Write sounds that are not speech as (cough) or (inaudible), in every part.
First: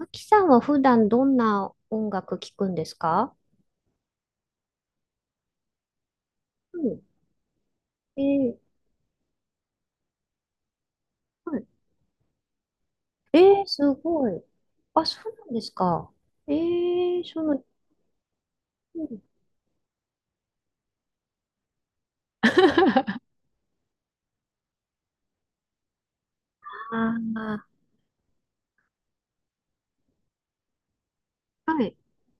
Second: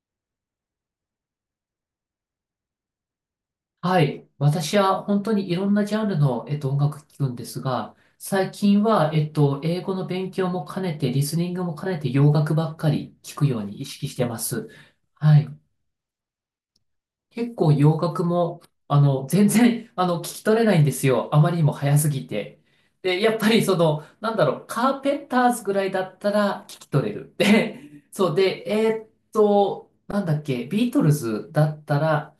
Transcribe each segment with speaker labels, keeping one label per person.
Speaker 1: あきさんは普段どんな音楽聴くんですか？
Speaker 2: はい。私は本当にいろんなジャンルの、
Speaker 1: う
Speaker 2: 音
Speaker 1: ん。
Speaker 2: 楽聴くんですが、
Speaker 1: え
Speaker 2: 最
Speaker 1: ー、
Speaker 2: 近は、英語の勉強も兼ねて、リスニン
Speaker 1: は
Speaker 2: グ
Speaker 1: い。
Speaker 2: も兼ねて洋楽ばっかり聴くように意
Speaker 1: す
Speaker 2: 識して
Speaker 1: ご
Speaker 2: ま
Speaker 1: い。
Speaker 2: す。
Speaker 1: あ、そう
Speaker 2: は
Speaker 1: な
Speaker 2: い。
Speaker 1: んですか。えー、そ
Speaker 2: 結
Speaker 1: の、
Speaker 2: 構洋楽も、あ
Speaker 1: うん、
Speaker 2: の、全然、あの、聞き取れないんですよ。あまりにも早すぎて。で、やっぱりその、なんだろう、カーペンターズぐらいだったら聞き取れる。
Speaker 1: あ
Speaker 2: で、そうで、なんだっけ、ビートルズだ
Speaker 1: あ、は
Speaker 2: っ
Speaker 1: い。
Speaker 2: たら、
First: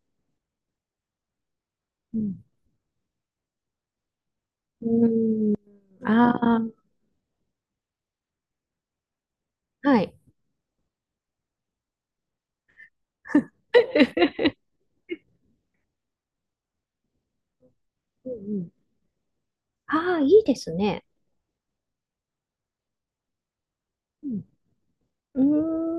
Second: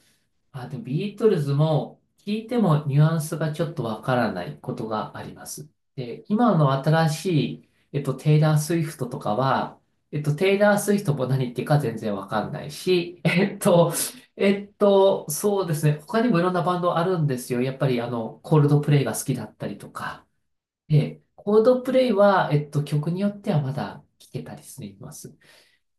Speaker 2: あ、でもビートルズも
Speaker 1: う
Speaker 2: 聞
Speaker 1: ん。
Speaker 2: いてもニュアンスがちょっとわからないこと
Speaker 1: う
Speaker 2: がありま
Speaker 1: ーん、
Speaker 2: す。で、今
Speaker 1: あ
Speaker 2: の新しい、テイラー・スウィフトとかは、
Speaker 1: あ、はい。
Speaker 2: テイラー・スウィフトも何言ってるか全然わかんないし、(laughs)
Speaker 1: (laughs)
Speaker 2: そうですね、他にもいろんなバンドあるんですよ。やっぱりあ
Speaker 1: うん
Speaker 2: の、コ
Speaker 1: う
Speaker 2: ール
Speaker 1: ん。
Speaker 2: ドプレイが好きだったり
Speaker 1: (laughs)
Speaker 2: と
Speaker 1: ああ、
Speaker 2: か。
Speaker 1: いいですね。
Speaker 2: で、コールドプレイは、曲によってはまだ
Speaker 1: う
Speaker 2: 聞け
Speaker 1: ん。
Speaker 2: たりしています。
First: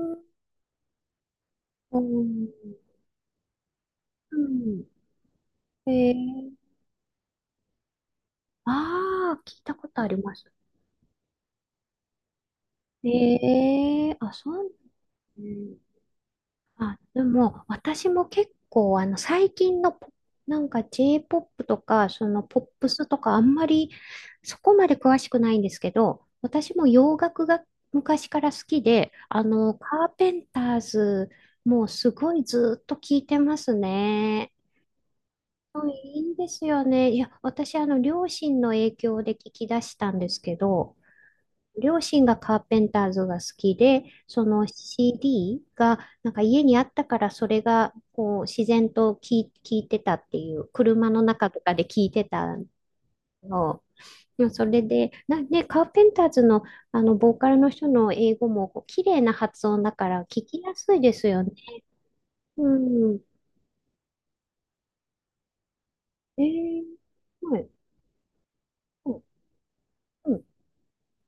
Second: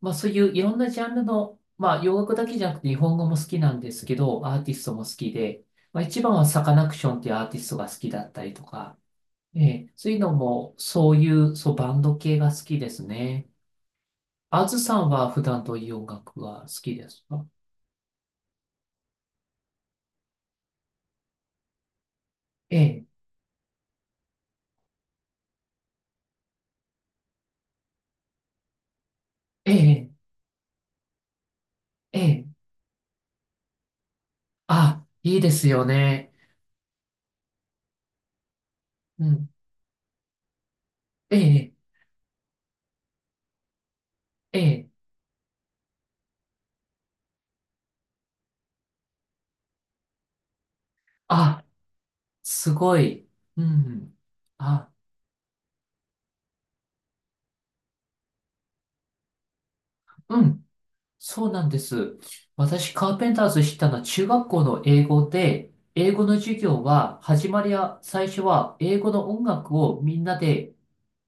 Speaker 2: まあ
Speaker 1: ーん。
Speaker 2: そういういろんなジャンルの、
Speaker 1: う
Speaker 2: まあ洋楽だ
Speaker 1: ん。
Speaker 2: けじゃなくて日本語も好きなんですけ
Speaker 1: う
Speaker 2: ど、アーティ
Speaker 1: ん。
Speaker 2: ストも好きで、
Speaker 1: え
Speaker 2: まあ一番は
Speaker 1: ー、
Speaker 2: サカナクションっていうアーティストが好きだったりとか、
Speaker 1: ああ、聞い
Speaker 2: え
Speaker 1: たこ
Speaker 2: え、
Speaker 1: とあ
Speaker 2: そう
Speaker 1: り
Speaker 2: いうの
Speaker 1: ます。
Speaker 2: もそういう、そうバンド系が好きですね。
Speaker 1: あ、そ
Speaker 2: あ
Speaker 1: う、
Speaker 2: ずさんは普段ど
Speaker 1: ね。
Speaker 2: ういう音楽が好き
Speaker 1: あ、
Speaker 2: で
Speaker 1: で
Speaker 2: すか？
Speaker 1: も、私も結構、最近のポ、なんか J-POP とか、そのポッ
Speaker 2: え
Speaker 1: プス
Speaker 2: え、
Speaker 1: とか、あんまりそこまで詳しくないんですけど、私も洋楽が昔から好きで、
Speaker 2: え
Speaker 1: カー
Speaker 2: え、
Speaker 1: ペンターズ、もうす
Speaker 2: え
Speaker 1: ごい
Speaker 2: え、
Speaker 1: ずっと聞いてますね。
Speaker 2: あ、いいですよ
Speaker 1: うん。いい
Speaker 2: ね。
Speaker 1: んですよね。いや、私、両親の影響
Speaker 2: う
Speaker 1: で
Speaker 2: ん、
Speaker 1: 聞き出したんですけど、
Speaker 2: ええ、
Speaker 1: 両親がカーペンターズが好きで、そ
Speaker 2: え
Speaker 1: の
Speaker 2: え、
Speaker 1: CD がなんか家にあったからそれがこう自然と聞いてたっていう、車の中と
Speaker 2: あ、
Speaker 1: かで聞いてた
Speaker 2: すごい。う
Speaker 1: の。
Speaker 2: ん、
Speaker 1: でもそれ
Speaker 2: あ、
Speaker 1: で、ね、カーペンターズの、あのボーカルの人の英語もこう綺麗な発音だから
Speaker 2: う
Speaker 1: 聞き
Speaker 2: ん。
Speaker 1: やすいですよ
Speaker 2: そ
Speaker 1: ね。
Speaker 2: うなんです。
Speaker 1: う
Speaker 2: 私、カー
Speaker 1: ん。
Speaker 2: ペンターズ知ったのは中学校の英語で、英語の
Speaker 1: え
Speaker 2: 授業
Speaker 1: ー、
Speaker 2: は、始
Speaker 1: は
Speaker 2: ま
Speaker 1: い。
Speaker 2: りは、最初は英
Speaker 1: う
Speaker 2: 語
Speaker 1: ん。
Speaker 2: の音楽をみん
Speaker 1: う
Speaker 2: な
Speaker 1: ん。
Speaker 2: で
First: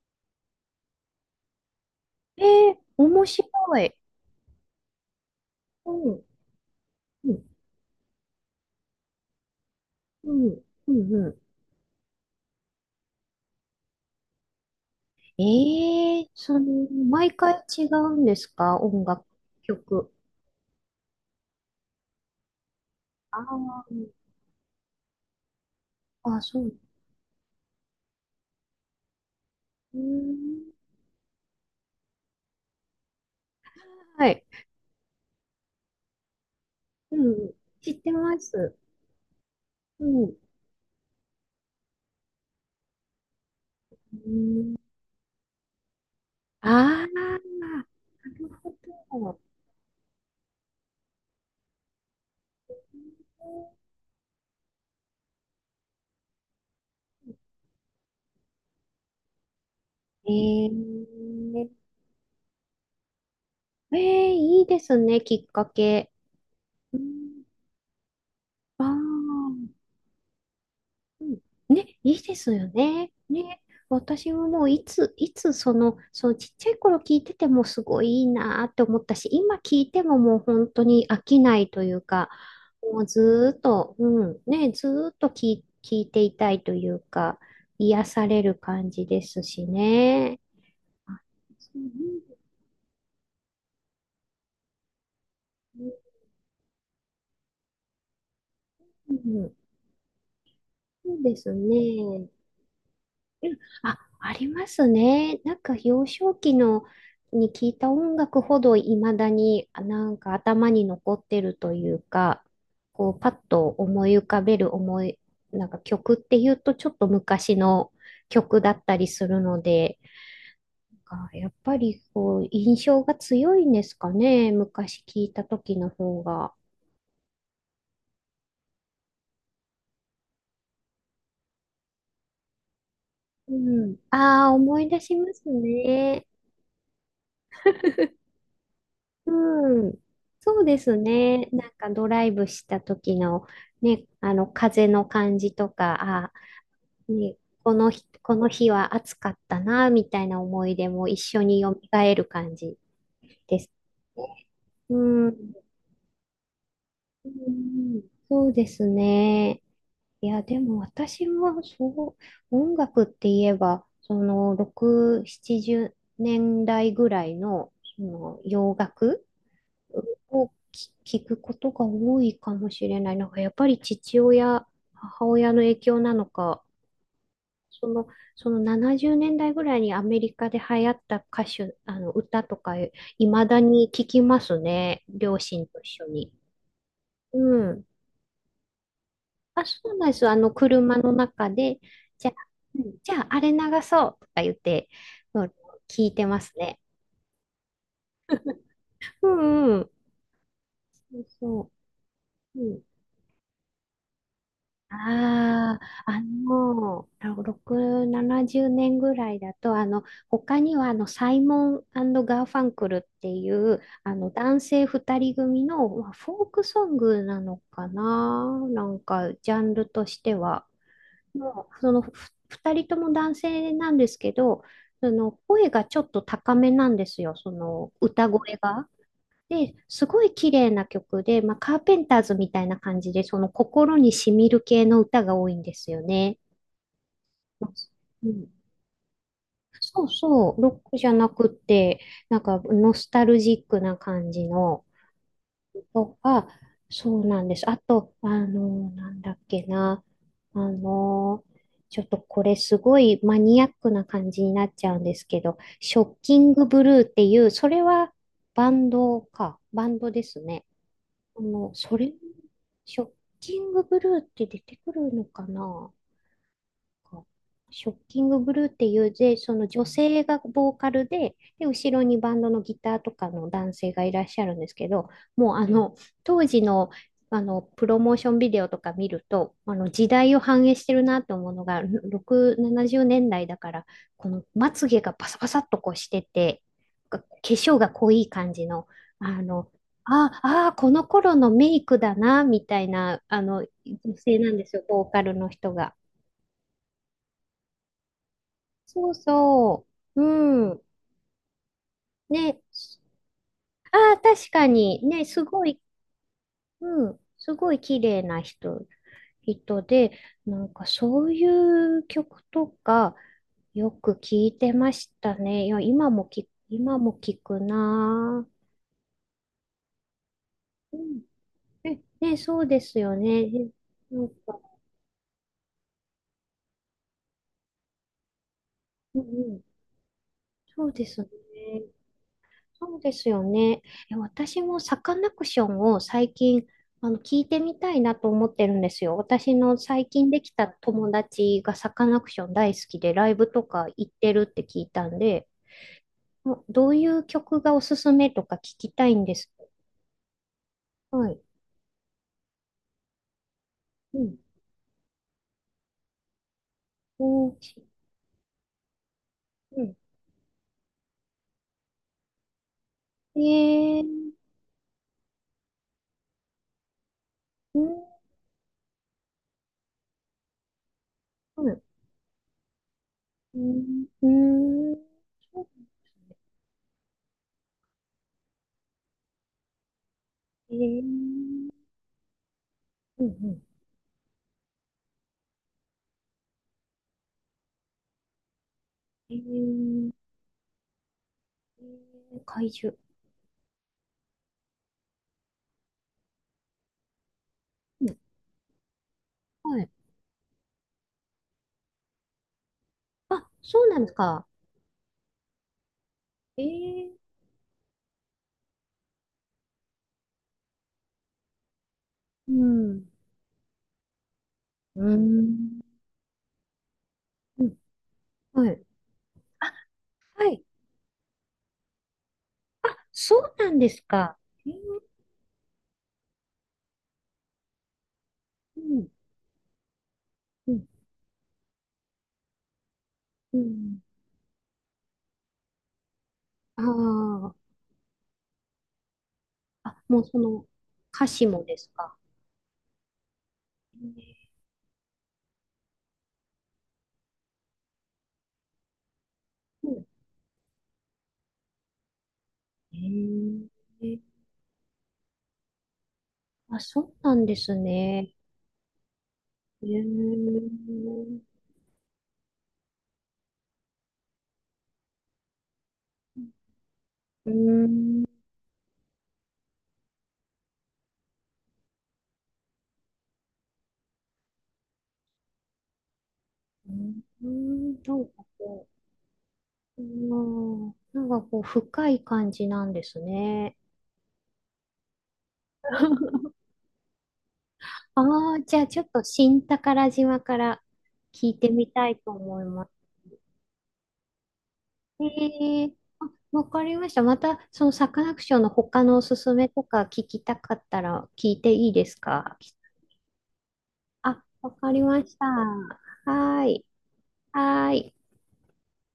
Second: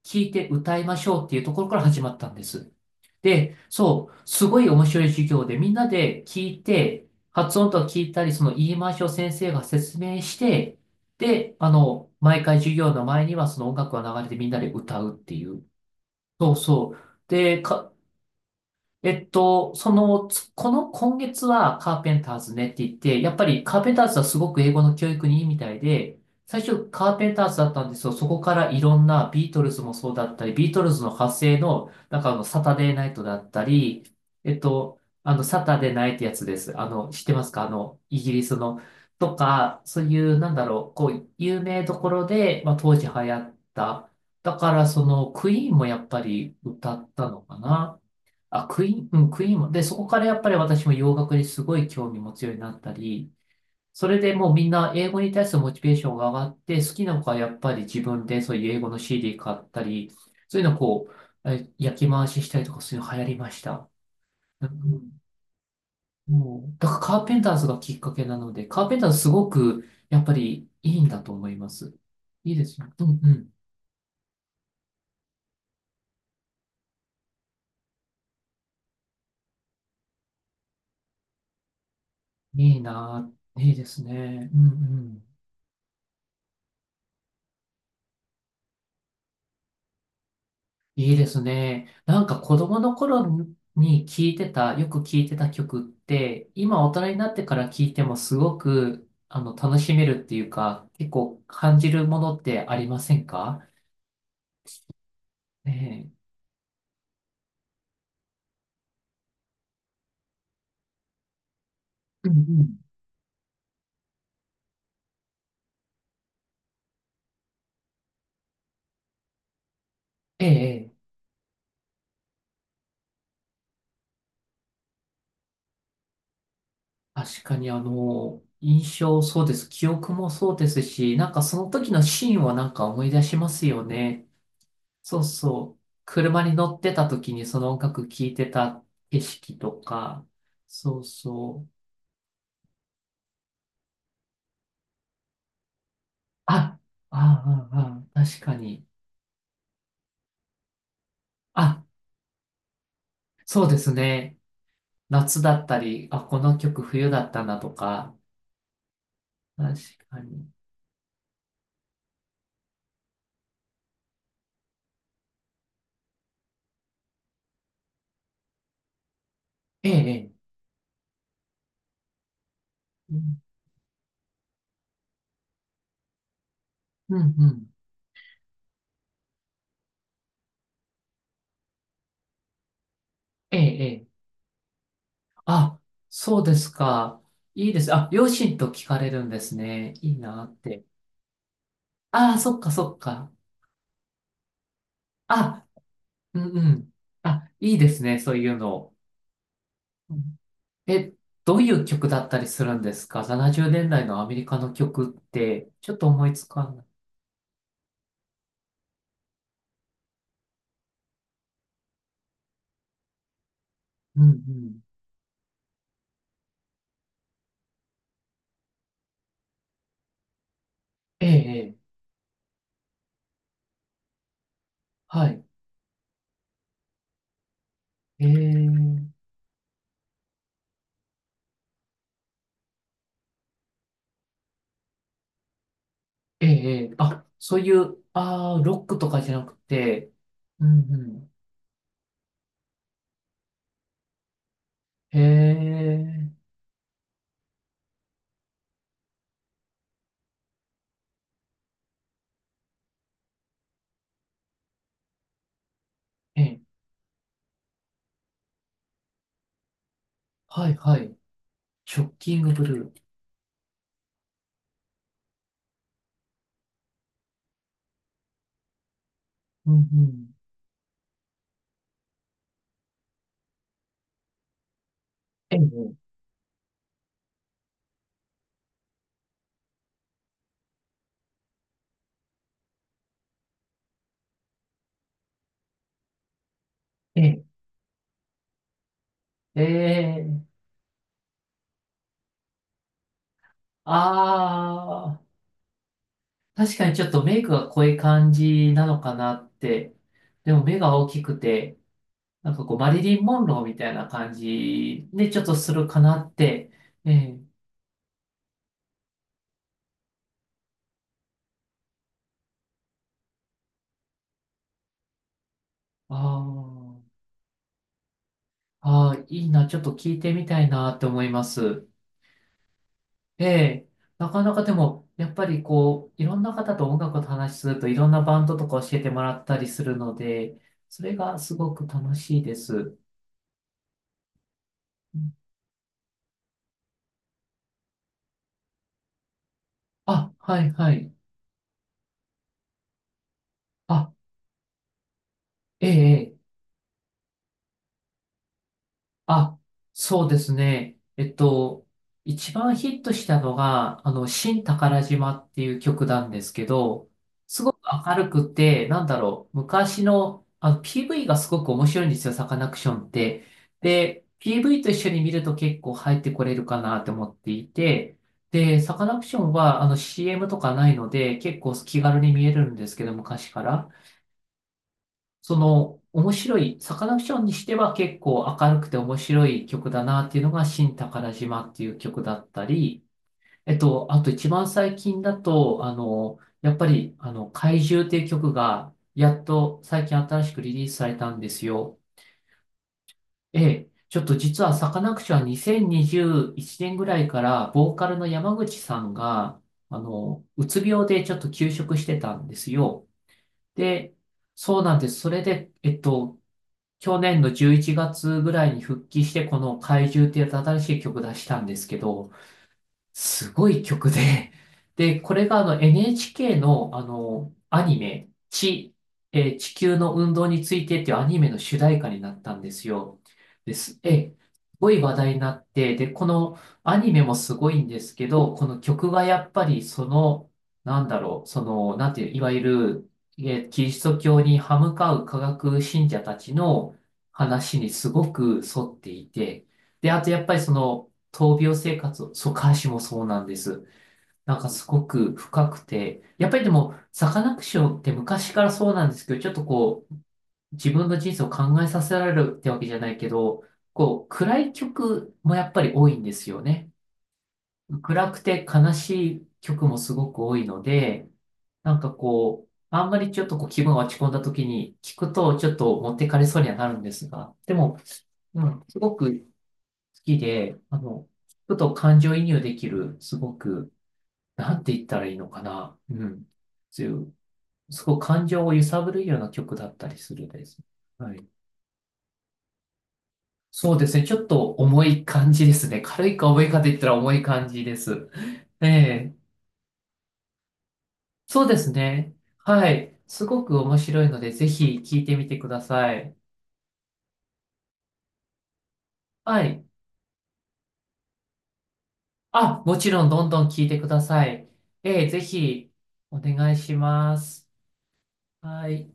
Speaker 2: 聴いて歌いましょうっていうところから始まったんです。
Speaker 1: 面白
Speaker 2: で、
Speaker 1: い。
Speaker 2: そう、すごい面白い授業で、みんな
Speaker 1: うん。
Speaker 2: で聞いて、
Speaker 1: うん。
Speaker 2: 発音とか聞いたり、その言い回しを先生が説明
Speaker 1: う
Speaker 2: し
Speaker 1: ん。
Speaker 2: て、
Speaker 1: うん。うん。
Speaker 2: で、あの、毎回授業の前にはその音楽が流れてみんなで歌うっていう。
Speaker 1: ええ、
Speaker 2: そうそう。
Speaker 1: 毎
Speaker 2: で、
Speaker 1: 回違
Speaker 2: か
Speaker 1: うんですか、音楽、
Speaker 2: そ
Speaker 1: 曲？
Speaker 2: の、つこの今月はカーペンターズねって言って、やっ
Speaker 1: あ
Speaker 2: ぱりカー
Speaker 1: あ、
Speaker 2: ペンターズはすごく英語の教育にいいみたいで、
Speaker 1: あ、そ
Speaker 2: 最
Speaker 1: う。
Speaker 2: 初カーペンターズだったんですよ。そこからいろんなビートルズも
Speaker 1: うー
Speaker 2: そうだったり、ビ
Speaker 1: ん、
Speaker 2: ートルズの派生の、なんかあの、サタデーナイトだったり、
Speaker 1: はい。
Speaker 2: あの、サタデーナイってやつです。あの、
Speaker 1: う
Speaker 2: 知ってます
Speaker 1: ん、
Speaker 2: か？あ
Speaker 1: 知っ
Speaker 2: の、
Speaker 1: て
Speaker 2: イギ
Speaker 1: ま
Speaker 2: リス
Speaker 1: す。
Speaker 2: の。とか、そ
Speaker 1: う
Speaker 2: うい
Speaker 1: ん。う
Speaker 2: う、なんだろう、こう、有名どころで、まあ、当時流行った。
Speaker 1: ー
Speaker 2: だか
Speaker 1: ん、
Speaker 2: ら、その、クイーンもやっぱり歌
Speaker 1: ああ、
Speaker 2: った
Speaker 1: な
Speaker 2: のかな。
Speaker 1: る
Speaker 2: あ、クイーン、
Speaker 1: ほ
Speaker 2: うん、
Speaker 1: ど。
Speaker 2: クイーンも。で、そこからやっぱり私も洋楽にすごい興味持つようになったり、それでもうみんな英語に対するモチベーションが上がって、好きな子はやっぱり自分でそういう英語の CD 買ったり、
Speaker 1: え
Speaker 2: そういうのをこう、え
Speaker 1: え、
Speaker 2: 焼き回ししたりとかそういうの流行りました。
Speaker 1: ええ、いい
Speaker 2: う
Speaker 1: ですね、
Speaker 2: ん、
Speaker 1: きっかけ。
Speaker 2: もう、だか
Speaker 1: う
Speaker 2: らカーペン
Speaker 1: ん、
Speaker 2: ターズがきっかけなので、
Speaker 1: あ
Speaker 2: カーペンターズすご
Speaker 1: あ。
Speaker 2: くやっぱりいいんだ
Speaker 1: う
Speaker 2: と
Speaker 1: ん。
Speaker 2: 思いま
Speaker 1: ね、
Speaker 2: す。
Speaker 1: いいです
Speaker 2: いいで
Speaker 1: よ
Speaker 2: すよ。うん
Speaker 1: ね。
Speaker 2: うん。
Speaker 1: ね、私ももういつその、ちっちゃい頃聞いててもすごいいいなって思ったし、今聞いてももう本当に飽きないというか、
Speaker 2: いい
Speaker 1: もう
Speaker 2: な、
Speaker 1: ずーっ
Speaker 2: いいで
Speaker 1: と、
Speaker 2: す
Speaker 1: うん、
Speaker 2: ね。うんう
Speaker 1: ね、ずーっ
Speaker 2: ん。
Speaker 1: と聞いていたいというか、癒される感じですしね。
Speaker 2: いいですね。なん
Speaker 1: う
Speaker 2: か子供の頃に聞いてた、よく聞いてた曲っ
Speaker 1: ん、
Speaker 2: て、今大人になってから聞いてもすごく、
Speaker 1: う
Speaker 2: あ
Speaker 1: ん、
Speaker 2: の、楽しめるっていうか、結
Speaker 1: そうで
Speaker 2: 構
Speaker 1: す
Speaker 2: 感じるも
Speaker 1: ね。
Speaker 2: のってありません
Speaker 1: うん。
Speaker 2: か？
Speaker 1: あ、ありますね。なん
Speaker 2: え
Speaker 1: か幼
Speaker 2: え。
Speaker 1: 少期のに聞いた音楽ほどいまだにあなんか頭に残ってるという
Speaker 2: うん
Speaker 1: か、
Speaker 2: うん。
Speaker 1: こうパッと思い浮かべるなんか曲っていうとちょっと昔の曲だったりするので、
Speaker 2: ええ、ええ
Speaker 1: なんかやっぱりこう印象が強いんですかね。昔聞いた時の方が。
Speaker 2: 確かにあの、印象そうです。記憶もそうですし、なんかその時のシーンはなんか思い出しま
Speaker 1: う
Speaker 2: すよ
Speaker 1: ん。
Speaker 2: ね。
Speaker 1: ああ、思い出し
Speaker 2: そう
Speaker 1: ます
Speaker 2: そう。
Speaker 1: ね。
Speaker 2: 車に乗ってた時にその音楽聴いてた景色と
Speaker 1: うん。
Speaker 2: か、
Speaker 1: そうです
Speaker 2: そう
Speaker 1: ね。
Speaker 2: そ
Speaker 1: な
Speaker 2: う。
Speaker 1: んかドライブした時のね、あの風の感じとか、あ、
Speaker 2: あ、
Speaker 1: ね、
Speaker 2: ああ、
Speaker 1: この日、
Speaker 2: ああ、
Speaker 1: こ
Speaker 2: 確
Speaker 1: の
Speaker 2: か
Speaker 1: 日
Speaker 2: に。
Speaker 1: は暑かったな、みたいな思い出も一緒に蘇
Speaker 2: あ、
Speaker 1: る感じで
Speaker 2: そ
Speaker 1: す
Speaker 2: うですね。
Speaker 1: ね。う
Speaker 2: 夏
Speaker 1: ん。
Speaker 2: だったり、あ、この曲冬だ
Speaker 1: う
Speaker 2: ったなと
Speaker 1: ん、
Speaker 2: か。
Speaker 1: そうですね。
Speaker 2: 確か
Speaker 1: いや、
Speaker 2: に。
Speaker 1: でも私はそう、音楽って言えば、その6、70年代ぐらいの、その洋楽
Speaker 2: ええ、え
Speaker 1: を
Speaker 2: え。
Speaker 1: 聞くことが多いかもしれない。なんかやっぱり父親、母親の影響なのか、
Speaker 2: うん、うん。
Speaker 1: その、その70年代ぐらいにアメリカで流行った歌手、あの歌とか、いま
Speaker 2: え
Speaker 1: だ
Speaker 2: え、え
Speaker 1: に聞き
Speaker 2: え。
Speaker 1: ますね。両親と
Speaker 2: あ、
Speaker 1: 一緒に。
Speaker 2: そうですか。
Speaker 1: う
Speaker 2: いいで
Speaker 1: ん。
Speaker 2: す。あ、両親と聞かれるんです
Speaker 1: あ、そ
Speaker 2: ね。
Speaker 1: うなんで
Speaker 2: いい
Speaker 1: す。
Speaker 2: なって。
Speaker 1: 車の中で、じゃあ、
Speaker 2: ああ、そっか、
Speaker 1: う
Speaker 2: そ
Speaker 1: ん。
Speaker 2: っ
Speaker 1: じゃあ、
Speaker 2: か。
Speaker 1: あれ流そうとか言って、うん。
Speaker 2: あ、
Speaker 1: 聞いて
Speaker 2: う
Speaker 1: ま
Speaker 2: ん、
Speaker 1: す
Speaker 2: う
Speaker 1: ね。
Speaker 2: ん。あ、いいですね。そういうの。
Speaker 1: うんうん。
Speaker 2: うんえ、
Speaker 1: そう
Speaker 2: どう
Speaker 1: そ
Speaker 2: いう曲だったり
Speaker 1: う。
Speaker 2: す
Speaker 1: う
Speaker 2: るん
Speaker 1: ん。
Speaker 2: ですか？ 70 年代のアメリカの曲って、
Speaker 1: あ
Speaker 2: ちょっと
Speaker 1: あ、
Speaker 2: 思いつかない。
Speaker 1: 6、70年ぐらいだと、他には、サイモンガーファンクルっていう、
Speaker 2: うんう
Speaker 1: 男
Speaker 2: ん。
Speaker 1: 性2人組の、まあフォークソングなのかな、なんか、ジャンルとしては。
Speaker 2: ええ、
Speaker 1: も
Speaker 2: え
Speaker 1: う、
Speaker 2: え
Speaker 1: 2人とも男性なんですけど、そ
Speaker 2: は
Speaker 1: の、
Speaker 2: い。
Speaker 1: 声がちょっと高めなんですよ、その、
Speaker 2: え
Speaker 1: 歌声が。
Speaker 2: え、
Speaker 1: で、すごい綺麗な曲で、まあ、カーペンターズみたいな感じで、その心に染みる系の歌が多いんですよね。
Speaker 2: ええ、ええあ、そういう、
Speaker 1: うん、
Speaker 2: ああ、ロックとかじゃなく
Speaker 1: そう
Speaker 2: て、
Speaker 1: そう、
Speaker 2: う
Speaker 1: ロ
Speaker 2: ん
Speaker 1: ック
Speaker 2: う
Speaker 1: じゃな
Speaker 2: ん。
Speaker 1: くって、なんかノスタルジックな感じの
Speaker 2: え
Speaker 1: と
Speaker 2: え、
Speaker 1: か、そうなんです。あと、なんだっけな、あの、ちょっとこれすごいマニアックな感じになっちゃうんですけど、ショッキ
Speaker 2: え
Speaker 1: ン
Speaker 2: え、
Speaker 1: グブルーっていう、それはバンドか、バンドですね。
Speaker 2: はい、はい。
Speaker 1: そ
Speaker 2: ショッ
Speaker 1: れ、
Speaker 2: キングブル
Speaker 1: シ
Speaker 2: ー。
Speaker 1: ョッキングブルーって出てくるのかな、かショッキングブルーっていう、で、その
Speaker 2: うん
Speaker 1: 女
Speaker 2: う
Speaker 1: 性
Speaker 2: ん。
Speaker 1: がボーカルで、で、後ろにバンドのギターとかの男性がいらっしゃるんですけど、も
Speaker 2: え
Speaker 1: う
Speaker 2: え、
Speaker 1: 当時の、プロモーションビデオとか見ると、時代を反映してるなと思うのが、6、70年代だから、このまつげがパサパサっとこうしてて、化
Speaker 2: え
Speaker 1: 粧が濃い感じの、あ
Speaker 2: え、え
Speaker 1: の、あ
Speaker 2: え、
Speaker 1: あ、この頃のメイクだな、みたいな、
Speaker 2: あ
Speaker 1: 女性なんですよ、ボーカルの人が。
Speaker 2: あ、確かにちょっとメイクが濃い感じなの
Speaker 1: そう
Speaker 2: かなっ
Speaker 1: そ
Speaker 2: て。
Speaker 1: う。
Speaker 2: でも
Speaker 1: う
Speaker 2: 目
Speaker 1: ん。
Speaker 2: が大きくて、なん
Speaker 1: ね。
Speaker 2: かこう、マリリン・モンローみたい
Speaker 1: あ
Speaker 2: な
Speaker 1: あ、
Speaker 2: 感
Speaker 1: 確かに。
Speaker 2: じ
Speaker 1: ね、
Speaker 2: で、ちょ
Speaker 1: す
Speaker 2: っと
Speaker 1: ご
Speaker 2: す
Speaker 1: い、
Speaker 2: るかなって。
Speaker 1: う
Speaker 2: え
Speaker 1: ん。
Speaker 2: え、
Speaker 1: すごい綺麗な人で、なんかそういう曲とかよく聞いてましたね。いや、
Speaker 2: あ
Speaker 1: 今
Speaker 2: あ。
Speaker 1: も聞くな
Speaker 2: ああ、いいな、ちょっと聞いてみたいな
Speaker 1: ぁ。う
Speaker 2: って
Speaker 1: ん。
Speaker 2: 思います。
Speaker 1: ね、そうですよね。
Speaker 2: ええ、
Speaker 1: なん
Speaker 2: なかな
Speaker 1: か、
Speaker 2: かでも、やっぱりこう、いろんな方と音楽を話しすると、いろんなバンドとか教えて
Speaker 1: うん
Speaker 2: もらっ
Speaker 1: う
Speaker 2: た
Speaker 1: ん。
Speaker 2: りするので、
Speaker 1: そうで
Speaker 2: それ
Speaker 1: すね。
Speaker 2: がすごく楽しいで
Speaker 1: そ
Speaker 2: す。
Speaker 1: うですよね。私もサカ
Speaker 2: う
Speaker 1: ナ
Speaker 2: ん
Speaker 1: クションを最近聞いてみたいなと思ってるんですよ。私の最近
Speaker 2: あ、
Speaker 1: でき
Speaker 2: は
Speaker 1: た
Speaker 2: いは
Speaker 1: 友
Speaker 2: い。
Speaker 1: 達がサカナクション大好きでライブとか行っ
Speaker 2: あ、
Speaker 1: てるって聞いたんで、
Speaker 2: ええ、ええ
Speaker 1: もうどういう曲がおすすめとか聞きたいんです。
Speaker 2: あ、そうですね。
Speaker 1: はい。
Speaker 2: 一番ヒットしたのが、あ
Speaker 1: う
Speaker 2: の、
Speaker 1: ん。
Speaker 2: 新宝島っていう曲なんですけど、
Speaker 1: おーし。
Speaker 2: 明るくて、なんだろう、
Speaker 1: うん。
Speaker 2: 昔の、あの、PV がすごく面白いんですよ、サカナクションっ
Speaker 1: え
Speaker 2: て。
Speaker 1: ー、
Speaker 2: で、PV と一緒に見ると結構入ってこれるかなと思ってい
Speaker 1: うん、
Speaker 2: て、で、サカナクションは、あの、CM とかないので、結
Speaker 1: う
Speaker 2: 構
Speaker 1: ん、
Speaker 2: 気軽に見えるんですけど、昔
Speaker 1: う
Speaker 2: から。
Speaker 1: ん、うん、
Speaker 2: そ
Speaker 1: そう。
Speaker 2: の、面白い、サカナクションにしては結構明るくて面白い曲だなっていうのが、
Speaker 1: え
Speaker 2: 新宝
Speaker 1: ー、
Speaker 2: 島っていう曲だったり、
Speaker 1: うん、うん、
Speaker 2: あと一番最近だと、あの、やっぱり、あの、怪獣っていう曲が、や
Speaker 1: え
Speaker 2: っと最
Speaker 1: ー、
Speaker 2: 近新しくリリースされたんですよ。
Speaker 1: え怪獣。
Speaker 2: ええ、ちょっと実はサカナクションは2021年ぐらいから、ボー
Speaker 1: う
Speaker 2: カ
Speaker 1: ん。
Speaker 2: ルの山口さんが、
Speaker 1: はい。
Speaker 2: あの、うつ病でちょっと休職してたんですよ。
Speaker 1: あ、そうなんです
Speaker 2: で、
Speaker 1: か。
Speaker 2: そうなんです。それで、
Speaker 1: ええ。
Speaker 2: 去年の11月ぐらいに復帰して、この怪獣っていう新しい曲出したんですけど、
Speaker 1: うん。
Speaker 2: すごい曲で、(laughs)
Speaker 1: う
Speaker 2: で、これがあ
Speaker 1: ん。
Speaker 2: の NHK のあの
Speaker 1: うん。
Speaker 2: アニメ、
Speaker 1: はい。
Speaker 2: 地、えー
Speaker 1: あ、
Speaker 2: 地球の運動
Speaker 1: はい。
Speaker 2: についてっていうアニメの主題歌になったんですよ。
Speaker 1: そうな
Speaker 2: で
Speaker 1: んで
Speaker 2: す。
Speaker 1: す
Speaker 2: えー、
Speaker 1: か。
Speaker 2: す
Speaker 1: ええ。
Speaker 2: ごい話題になって、で、このアニメもすごいんですけど、こ
Speaker 1: う
Speaker 2: の
Speaker 1: ん。
Speaker 2: 曲がやっぱりその、
Speaker 1: うん。
Speaker 2: なんだろう、その、なんていう、いわゆる、え
Speaker 1: う
Speaker 2: ーキリ
Speaker 1: ん。
Speaker 2: スト教に歯向かう科学信者たちの
Speaker 1: あ
Speaker 2: 話にすごく沿っていて、
Speaker 1: あ。あ、
Speaker 2: で、
Speaker 1: も
Speaker 2: あ
Speaker 1: う
Speaker 2: と
Speaker 1: そ
Speaker 2: やっぱり
Speaker 1: の
Speaker 2: その、
Speaker 1: 歌詞
Speaker 2: 闘
Speaker 1: も
Speaker 2: 病
Speaker 1: です
Speaker 2: 生
Speaker 1: か？
Speaker 2: 活を、そう、歌詞もそうなんです。
Speaker 1: ええ。
Speaker 2: なんかすごく深くて、やっぱりでも、サカナクションって昔からそうなんですけど、ちょっと
Speaker 1: うん。
Speaker 2: こう、自分の人生を考えさせられるってわけじゃないけど、
Speaker 1: え
Speaker 2: こう、
Speaker 1: え。
Speaker 2: 暗い曲もやっぱり多いんですよ
Speaker 1: あ、
Speaker 2: ね。
Speaker 1: そうなんです
Speaker 2: 暗
Speaker 1: ね。
Speaker 2: くて悲しい曲
Speaker 1: え
Speaker 2: も
Speaker 1: え。う
Speaker 2: すごく多いので、
Speaker 1: ん、
Speaker 2: なんかこう、あんまりちょっとこう気分が落ち込んだ時に聞くとちょっと持ってかれそうにはなるんです
Speaker 1: う
Speaker 2: が、でも、
Speaker 1: ん。
Speaker 2: うん、すごくきで、あの、ちょっと感情移入できる、すごく、なんて言ったらいいのかな。うん。そういう、
Speaker 1: うん、
Speaker 2: す
Speaker 1: な
Speaker 2: ご
Speaker 1: ん
Speaker 2: く
Speaker 1: か
Speaker 2: 感情を揺
Speaker 1: こ
Speaker 2: さぶるような曲だっ
Speaker 1: う、
Speaker 2: たりするです。
Speaker 1: うん、なん
Speaker 2: は
Speaker 1: か
Speaker 2: い。
Speaker 1: こう、深い感じなんですね。
Speaker 2: そうですね。ちょっと重い感じですね。軽い
Speaker 1: (laughs)
Speaker 2: か重いかで言ったら重い感じで
Speaker 1: あ
Speaker 2: す。
Speaker 1: あ、じゃあ
Speaker 2: え
Speaker 1: ちょっと
Speaker 2: え。
Speaker 1: 新宝島から聞い
Speaker 2: そう
Speaker 1: て
Speaker 2: で
Speaker 1: み
Speaker 2: す
Speaker 1: たいと
Speaker 2: ね。
Speaker 1: 思いま
Speaker 2: は
Speaker 1: す。
Speaker 2: い。すごく面白いので、ぜひ聴
Speaker 1: え
Speaker 2: いてみてくだ
Speaker 1: え。
Speaker 2: さ
Speaker 1: あ、
Speaker 2: い。
Speaker 1: わかりました。また、そのサカナクションの他のおすす
Speaker 2: は
Speaker 1: めと
Speaker 2: い。
Speaker 1: か聞きたかったら聞いていいですか？
Speaker 2: あ、もちろん、どんどん聴いてくだ
Speaker 1: あ、
Speaker 2: さい。
Speaker 1: わかりま
Speaker 2: ええ、
Speaker 1: し
Speaker 2: ぜ
Speaker 1: た。
Speaker 2: ひ、お
Speaker 1: はー
Speaker 2: 願い
Speaker 1: い。
Speaker 2: します。
Speaker 1: はーい。
Speaker 2: はい。